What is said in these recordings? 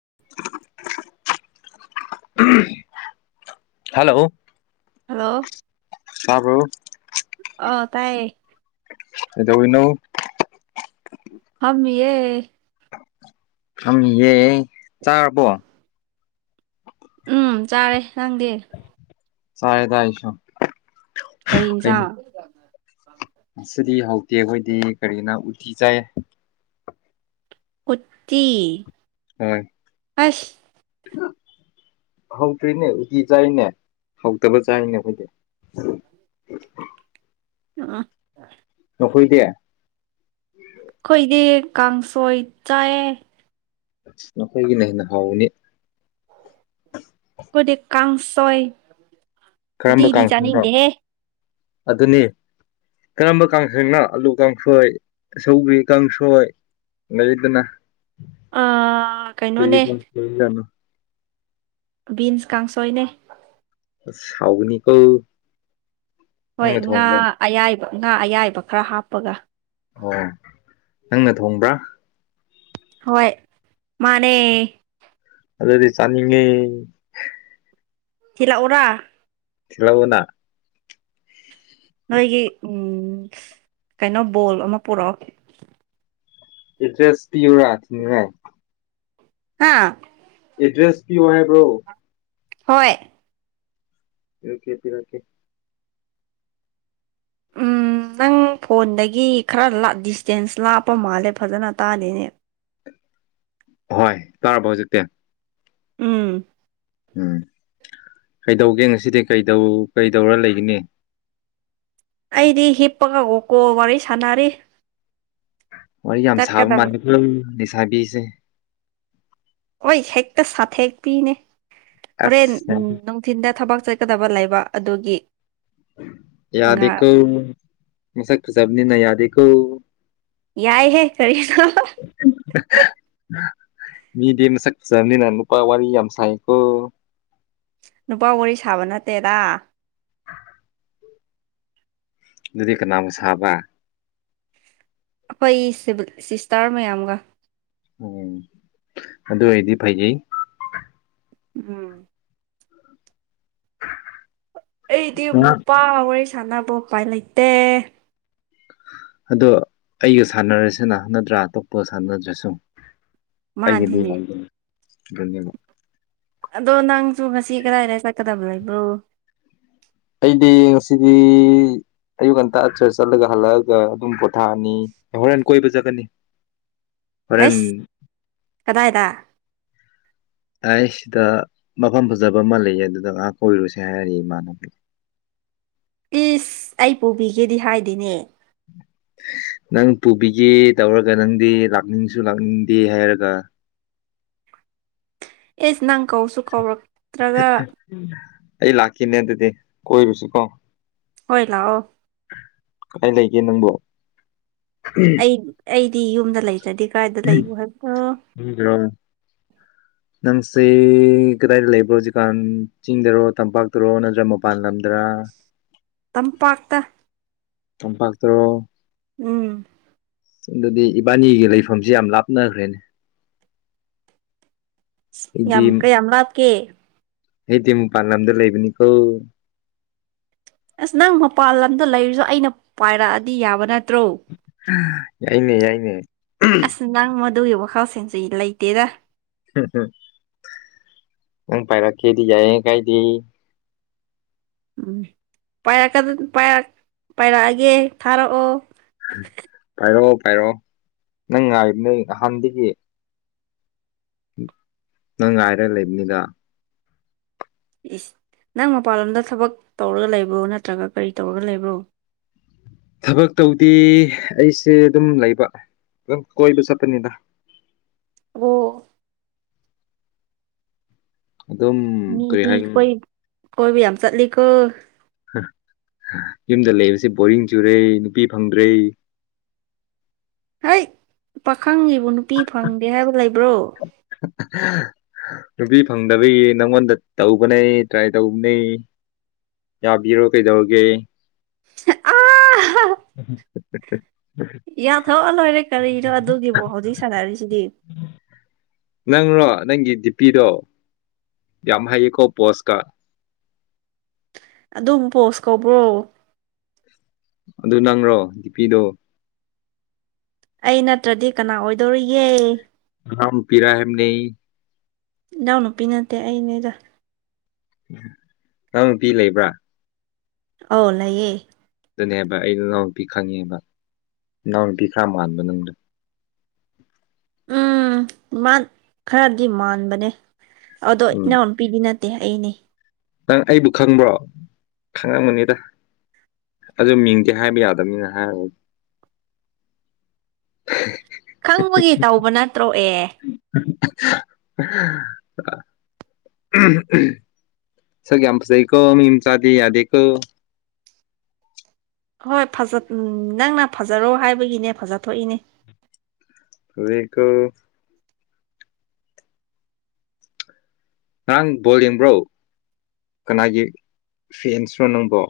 [inaudible] hello hello ꯇꯕꯣ ꯑ ꯇꯥꯏꯌꯦ ꯑꯗꯣꯅꯣ ꯑꯃ ꯌꯦ ꯊꯍꯦ ꯆꯥꯔꯕꯣ ꯎꯝ ꯆꯥꯔꯦ ꯅꯪꯗꯦ ꯁꯥꯔꯦ ꯊꯗꯥꯏ ꯁꯣ ꯀꯁ ꯑꯁꯤꯗꯤ ꯍꯧꯇꯦ ꯑꯩꯈꯣꯏꯗꯤ ꯀꯔꯤꯅ ꯎꯇꯤ ꯆꯥꯏ ꯄꯨꯠꯇꯤ ꯍꯣꯏ ꯑꯁ ꯑ ꯍꯧꯗ꯭ꯔꯤꯅꯦ ꯎꯀꯤꯤ ꯆꯥꯏꯔꯤꯅꯦ ꯍꯧꯗꯕ ꯆꯥꯔꯤꯅꯦ ꯑꯩꯈꯣꯏꯗꯤ ꯎ ꯑ ꯐꯣꯏꯗꯦ ꯑꯩꯈꯣꯏꯗꯤ ꯀꯥꯡꯁꯣꯏ ꯆꯥꯏꯑ ꯑ ꯅꯈꯣꯏꯒꯤꯅ ꯍꯦꯟꯅ ꯍꯥꯎꯅꯤ ꯀꯗꯤ ꯀꯥꯡꯁꯣꯏ ꯀꯔꯝꯕ ꯎꯇꯤꯗꯤ ꯀꯥꯡꯁꯣꯏꯅꯣ ꯆꯥꯅꯤꯡꯗꯦꯍꯦ ꯑꯗꯨꯅꯤ ꯀꯔꯝꯕ ꯀꯥꯡꯁꯪꯅꯣ ꯑꯂꯨ ꯀꯥꯡꯁꯣꯏ ꯑꯆꯧꯕꯔꯤ ꯀꯥꯡꯁꯣꯏ ꯂꯩꯗꯅꯣ ꯑꯥ ꯀꯩꯅꯣꯅꯦ ꯕꯤꯟꯁ ꯀꯥꯡꯁꯣꯏꯅꯦ ꯁꯥꯎꯅꯤ ꯀꯧꯕ ꯍꯣꯏ ꯉꯥ ꯑꯌꯥꯏꯕ ꯉꯥ ꯑꯌꯥꯏꯕ ꯈꯔ ꯍꯥꯞꯄꯒ ꯑꯣ ꯅꯪꯅ ꯊꯣꯡꯕ꯭ꯔꯥ ꯍꯣꯏ ꯃꯥꯅꯦ ꯑꯗꯤ ꯆꯅꯤꯡꯉ ꯆꯂꯥꯛ ꯑꯣꯔꯥ ꯊꯂꯎꯅ ꯅꯣꯏꯒꯤ ꯎꯝ ꯀꯩꯅꯣ ꯕꯣꯜ ꯑꯃ ꯄꯨꯔꯛꯑꯣ ꯑꯦꯗ꯭ꯔꯦꯁ ꯄꯤꯌꯨꯔꯥꯏ ꯍꯥꯥ ꯑꯦꯗ꯭ꯔꯦꯁ ꯄꯤꯌꯣ ꯍꯥꯏꯕ꯭ꯔꯣ ꯍꯣꯏ ꯄꯤꯔꯀꯦ ꯄꯤꯔꯀꯦ ꯑꯟꯑꯣꯗꯤꯕꯜ ꯎꯝ ꯅꯪ ꯐꯣꯟꯗꯒꯤ ꯈꯔ ꯂꯥ ꯗꯤꯁꯇꯦꯟꯁ ꯂꯥꯞꯄ ꯃꯥꯜꯂꯦ ꯐꯖꯅ ꯇꯥꯜꯂꯤꯅꯦ ꯍꯣꯏ ꯇꯥꯔꯕꯣ ꯍꯧꯖꯤꯛꯇꯦ ꯎꯝ ꯎꯝ ꯀꯩꯗꯧꯒꯦ ꯉꯁꯤꯗꯤ ꯀꯩꯗꯧꯔ ꯂꯩꯒꯅꯤ ꯑꯩꯗꯤ ꯍꯤꯞꯄꯒ ꯀꯣꯜ ꯋꯥꯔꯤ ꯁꯥꯟꯅꯔꯤ ꯋꯥꯔꯤ ꯌꯥꯝ ꯁꯥꯕ ꯆꯠꯀꯗꯕ ꯃꯥꯟꯅꯦ ꯈ ꯂꯩꯁꯥꯕꯤꯁꯦ ꯍꯣꯏ ꯍꯦꯛꯇ ꯁꯥꯊꯦꯛ ꯄꯤꯅꯦ ꯍꯣꯔꯦꯟ ꯑꯁ ꯅꯨꯡꯊꯤꯟꯗ ꯊꯕꯛ ꯆꯠꯀꯗꯕ ꯂꯩꯕ ꯑꯗꯨꯒꯤ ꯉꯥ ꯌꯥꯗꯦꯀꯣ ꯃꯁꯛ ꯐꯖꯕꯅꯤꯅ ꯌꯥꯗꯦꯀꯣ ꯌꯥꯏ ꯍꯦ ꯀꯔꯤꯅꯣ ꯃꯤꯗꯤ ꯃꯁꯛ ꯐꯖꯕꯅꯤꯅ ꯅꯨꯄꯥ ꯋꯥꯔꯤ ꯌꯥꯝ ꯁꯥꯏꯀꯣ ꯅꯨꯄꯥ ꯋꯥꯔꯤ ꯁꯥꯕ ꯅꯠꯇꯦꯗ ꯑꯗꯨꯗꯤ ꯀꯅꯥꯒ ꯁꯥꯕ ꯑꯩꯈꯣꯏ ꯁꯤꯕꯤꯜ ꯁꯤꯁꯇꯥꯔ ꯃꯌꯥꯝꯒ ꯎꯝ ꯑꯗꯨ ꯑꯣꯏꯗꯤ ꯐꯩꯖꯩ ꯎꯝ ꯑꯩꯗꯤ ꯅꯨꯄꯥ ꯋꯥꯔꯤ ꯁꯥꯟꯅꯕ ꯎꯄꯥꯏ ꯂꯩꯇꯦ ꯑꯗꯣ ꯑꯩꯒ ꯁꯥꯟꯅꯔꯁꯤꯅ ꯅꯠꯇ꯭ꯔꯥ ꯑꯇꯣꯞꯄꯒ ꯁꯥꯟꯅꯗ꯭ꯔꯁꯨ ꯑꯩꯒꯤꯗꯤ ꯃꯥꯅꯤꯅꯦ ꯍꯥꯏ ꯑꯗꯣ ꯅꯪꯁꯨ ꯉꯁꯤ ꯀꯗꯥꯏꯗ ꯆꯠꯀꯗꯕ ꯂꯩꯕ꯭ꯔꯣ ꯑꯩꯗꯤ ꯉꯁꯤꯗꯤ ꯑꯌꯨꯛ ꯉꯟꯇꯥ ꯆꯔꯁ ꯆꯠꯂꯒ ꯍꯜꯂꯛꯑꯒ ꯑꯗꯨꯝ ꯄꯣꯊꯥꯅꯤ ꯑꯦꯞꯍꯣꯔꯦꯟ ꯀꯣꯏꯕ ꯆꯠꯒꯅꯤ ꯍꯩꯁ ꯀꯗꯥꯏꯗ ꯑꯩ ꯁꯤꯗ ꯃꯐꯝ ꯐꯖꯕ ꯑꯃ ꯂꯩꯌꯦ ꯑꯗꯨꯗ ꯉꯥꯏꯍꯥꯛ ꯀꯣꯏꯔꯨꯁꯦ ꯍꯥꯏꯔꯔꯤ ꯏꯃꯥꯟꯕꯤ ꯑꯟꯑꯣꯗꯤꯕꯜ ꯏꯁ ꯑꯩ ꯄꯨꯕꯤꯒꯦꯗꯤ ꯍꯥꯏꯗꯤꯅꯦ ꯑꯟꯑꯣꯗꯤꯕꯜ ꯅꯪ ꯄꯨꯕꯤꯒꯦ ꯇꯧꯔꯒ ꯅꯪꯗꯤ ꯂꯥꯛꯅꯤꯡꯁꯨ ꯂꯥꯛꯅꯤꯡꯗꯦ ꯍꯥꯏꯔꯒ ꯢꯁ ꯅꯪ ꯀꯧꯁꯨ ꯀꯧꯔꯛ ꯑꯩ ꯂꯥꯛꯀꯦꯅꯦ ꯑꯗꯨꯗꯦ ꯀꯣꯏꯔꯨꯁꯤ ꯀꯣ ꯍꯣꯏ ꯂꯥꯛꯑꯣ ꯀꯥꯏ ꯂꯩꯒꯦ ꯅꯪꯕꯣ ꯑꯩ ꯑꯩꯗꯤ ꯌꯨꯝꯗ ꯂꯩꯇ꯭ꯔꯗꯤ ꯀꯥꯏꯗ ꯂꯩꯕꯣ ꯍꯥꯏꯕꯅꯣ ꯑꯟꯑꯣꯗꯤꯕꯜ ꯅꯪꯁꯤ ꯀꯗꯥꯏꯗ ꯂꯩꯕꯣ ꯍꯧꯖꯤꯛꯀꯥꯟ ꯆꯤꯡꯗꯔꯣ ꯇꯝꯄꯥꯛꯇꯔꯣ ꯅꯠꯇ꯭ꯔꯥ ꯃꯄꯥꯟ ꯂꯝꯗꯔ ꯑꯟꯑꯣꯗꯤꯕꯜ ꯇꯝꯄꯥꯛꯇ ꯇꯝꯄꯥꯛꯇꯔꯣ ꯎꯝ ꯑꯗꯨꯗꯤ ꯏꯕꯥꯅꯤꯒꯤ ꯂꯩꯐꯝꯁꯤ ꯌꯥꯝ ꯂꯥꯞꯅꯒ꯭ꯔꯦꯅꯦ ꯁ ꯑꯩꯗꯤ ꯌꯥꯝ ꯀꯌꯥꯝ ꯂꯥꯞꯀꯦ ꯑꯩꯗꯤ ꯃꯄꯥꯜ ꯂꯝꯗ ꯂꯩꯕꯅꯤ ꯀꯣ ꯑꯁ ꯅꯪ ꯃꯄꯥꯟ ꯂꯝꯗ ꯂꯩꯔꯁꯨ ꯑꯩꯅ ꯄꯥꯏꯔꯛꯑꯗꯤ ꯌꯥꯕ ꯅꯠ ꯌꯥꯏꯅꯦ ꯌꯥꯏꯅꯦ ꯑꯗꯨꯒꯤ ꯋꯥꯈꯜꯁꯤꯡꯁꯤ ꯂꯩꯇꯦꯗ ꯍꯝꯍꯝ ꯅꯪ ꯄꯥꯏꯔꯛꯀꯦꯗꯤ ꯌꯥꯏꯌꯦ ꯀꯥꯏꯗꯦ ꯎꯝ ꯄꯥꯏꯔꯛꯀ ꯄꯥꯏꯔꯛꯑꯒꯦ ꯊꯥꯔꯛꯑꯣ ꯄꯥꯏꯔꯛꯑꯣ ꯄꯥꯏꯔꯛꯑꯣ ꯅꯪ ꯉꯥꯏꯕ ꯅ ꯑꯍꯥꯟꯗꯒꯤ ꯅꯪ ꯉꯥꯏꯔꯒ ꯂꯩꯕꯅꯤꯒ ꯏ ꯅꯪ ꯃꯄꯜꯂꯣꯝꯗ ꯊꯕꯛ ꯇꯧꯔꯒ ꯂꯩꯕ꯭ꯔꯣ ꯅꯠꯇ꯭ꯔꯒ ꯀꯔꯤ ꯇꯧꯔꯒ ꯂꯩꯕ꯭ꯔꯣ ꯊꯕꯛ ꯇꯧꯗꯤ ꯑꯩꯁꯦ ꯑꯗꯨꯝ ꯂꯩꯕ ꯑꯗꯨꯝ ꯀꯣꯏꯕ ꯆꯠꯄꯅꯤꯅ ꯔꯣ ꯑꯗꯨꯝ ꯀꯔꯤ ꯃꯤ ꯍꯥꯏꯒꯅꯤ ꯀꯣꯏ ꯀꯣꯏꯕꯤ ꯌꯥꯝ ꯀ ꯌꯨꯝꯗ ꯂꯩꯕꯁꯤ ꯕꯣꯔꯤꯡ ꯆꯨꯔꯦ ꯅꯨꯄꯤ ꯐꯪꯗ꯭ꯔꯦ [unintelligible] ꯍꯣꯏ ꯄꯥꯈꯪꯉꯤꯕ ꯅꯨꯄꯤ ꯐꯪꯗꯦ ꯍꯥꯏꯕ ꯂꯩꯕ꯭ꯔꯣ [unintelligible] ꯅꯨꯄꯤ ꯐꯪꯗꯕꯒꯤ ꯅꯪꯉꯣꯟꯗ ꯇꯧꯕꯅꯦ ꯇ꯭ꯔꯥꯏ ꯇꯧꯕꯅꯦꯩ ꯌꯥꯕꯤ ꯌꯔꯣ ꯀꯩꯗꯧꯔꯒꯦ ꯑ ꯎꯦ ꯌꯥꯊꯣꯛꯑ ꯂꯣꯏꯔꯦ ꯀꯔꯤꯅꯣ ꯑꯗꯨꯒꯤꯕꯨꯣ ꯍꯧꯖꯤꯛ ꯁꯥꯟꯅꯔꯤꯁꯤꯗꯤ ꯅꯪꯔꯣ ꯅꯪꯒꯤ ꯗꯤꯄꯤꯗꯣ ꯌꯥꯝ ꯍꯩꯌꯦꯀꯣ ꯄꯣꯁꯀ ꯑꯗꯨꯝ ꯄꯣꯁ ꯀꯧꯕ꯭ꯔꯣ ꯑꯗꯨ ꯅꯪꯔꯣ ꯗꯤꯄꯤꯗꯣ ꯑꯩ ꯅꯠꯇ꯭ꯔꯗꯤ ꯀꯅꯥ ꯑꯣꯏꯗꯧꯔꯤꯌꯦꯦ ꯄꯤꯔꯥꯍꯦꯅꯦ ꯏꯅꯥꯎ ꯅꯨꯨꯄꯤ ꯅꯠꯇꯦ ꯑꯩꯅꯦꯗ ꯅꯪ ꯅꯨꯄꯤꯤ ꯂꯩꯕ꯭ꯔꯥ ꯑ ꯂꯩꯌꯦ ꯑꯗꯨꯅꯦ ꯍꯥꯏꯕ ꯑꯩꯩꯅ ꯏꯅꯥꯎ ꯅꯨꯄꯤ ꯈꯪꯉꯦꯕ ꯏꯅꯥꯎ ꯅꯨꯄꯤ ꯈꯔ ꯃꯥꯟꯕ ꯅꯪꯅ ꯎꯝ ꯈꯔꯗꯤ ꯃꯥꯟꯕꯅꯦ ꯑꯗꯣ ꯎꯝ ꯏꯅꯥꯎꯄꯤꯗꯤ ꯅꯠꯇꯦ ꯗꯦ ꯑꯩꯅꯦ ꯅꯪ ꯑꯩꯕꯨ ꯈꯪꯕ꯭ꯔꯣ ꯈꯪꯉꯝꯃꯅꯤꯗ ꯑꯗꯨ ꯃꯤꯡꯗꯤꯤ ꯍꯥꯏꯕ ꯌꯥꯗꯕꯅꯤꯅ ꯍꯥꯏꯔꯒ ꯈꯪꯕꯒꯤ ꯇꯧꯕ ꯅꯠꯇ꯭ꯔꯣ ꯑꯦ ꯑ ꯁꯒ ꯑꯃꯁꯨ ꯑꯩꯀ ꯃꯤꯝ ꯆꯗꯤ ꯌꯥꯗꯀ ꯍꯣꯏ ꯅꯪꯅ ꯐꯖꯔꯣ ꯍꯥꯏꯕꯒꯤꯅꯦ ꯐꯖꯊꯏꯅꯦ ꯑꯗꯨꯀꯣ ꯉꯔꯥꯡ ꯕꯣꯜ ꯌꯦꯡꯕ꯭ꯔꯣ ꯀꯅꯥꯒꯤ ꯐꯦꯟꯁꯅꯣ ꯅꯪꯕꯣ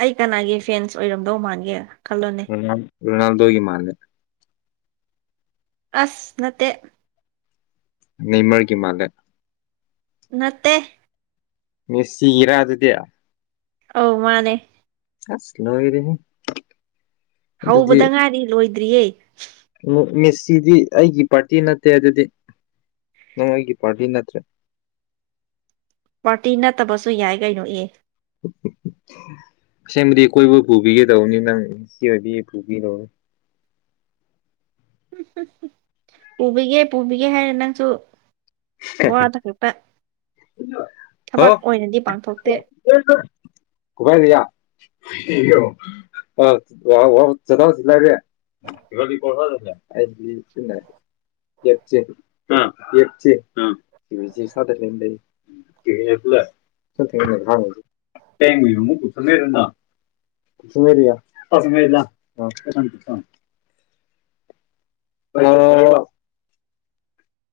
ꯑꯩ ꯀꯅꯥꯒꯤ ꯐꯦꯟꯁ ꯑꯣꯏꯔꯝꯗꯧ ꯃꯥꯥꯟꯒꯦ ꯑꯣꯏꯜ ꯑꯣꯏꯅꯥꯜꯗꯣꯒꯤ ꯃꯥꯔꯂꯦ ꯑꯁ ꯅ ꯇꯦ ꯅꯅꯤꯃꯔꯒꯤ ꯃꯥꯂꯦ ꯅꯠꯇꯦ ꯃꯁꯤ ꯏꯔ ꯑꯗꯨꯗ ꯑꯧ ꯃꯥꯅꯦ ꯁ ꯂꯔꯤꯦ ꯍꯧꯕꯗ ꯉꯥꯏꯔꯤ ꯂꯣꯏꯗ꯭ꯔꯤꯌꯦ ꯃꯦꯁꯤꯗꯤ ꯑꯩꯒꯤ ꯄꯥꯔꯇꯤ ꯅꯠꯇꯦ ꯑꯗꯨꯗꯤ ꯅꯃꯥꯏꯒꯤ ꯄꯔꯇꯤꯟ ꯅꯠꯇ꯭ꯔꯦ ꯄꯥꯔꯇꯤ ꯅꯠꯇꯕꯁꯨ ꯌꯥꯏ ꯀꯩꯅꯣ ꯑꯦ ꯎꯝ ꯑꯁꯦꯡꯕꯨꯗꯤ ꯀꯣꯏꯕ ꯄꯨꯕꯤꯒꯦꯗꯧꯕꯅꯤ ꯅꯪ ꯑꯣꯏꯕꯤ ꯄꯨꯕꯤꯔꯧꯅꯤ [unintelligible] ꯄꯨꯕꯤꯒꯦ ꯄꯨꯕꯤꯒꯦ ꯍꯥꯏꯔ ꯅꯪꯁꯨ ꯋꯥꯗ ꯈꯠꯇ ꯍꯣ ꯄꯥꯡꯊꯣꯛꯇꯦ ꯀꯄꯥꯏꯗꯤꯌꯥ [unintelligible] ꯣ ꯋꯥ ꯋꯥ ꯆꯗꯥꯁꯤꯂꯔꯦ ꯕꯗꯤ ꯄꯗ ꯆꯦ [unintelligible] ꯎꯝ ꯎꯝ [unintelligible] ꯇ ꯃꯅ ꯃꯨ ꯄꯨꯊꯃꯦꯔꯅꯥ [unintelligible] ꯁꯌꯥ ꯑꯗ [unintelligible] ꯑꯣ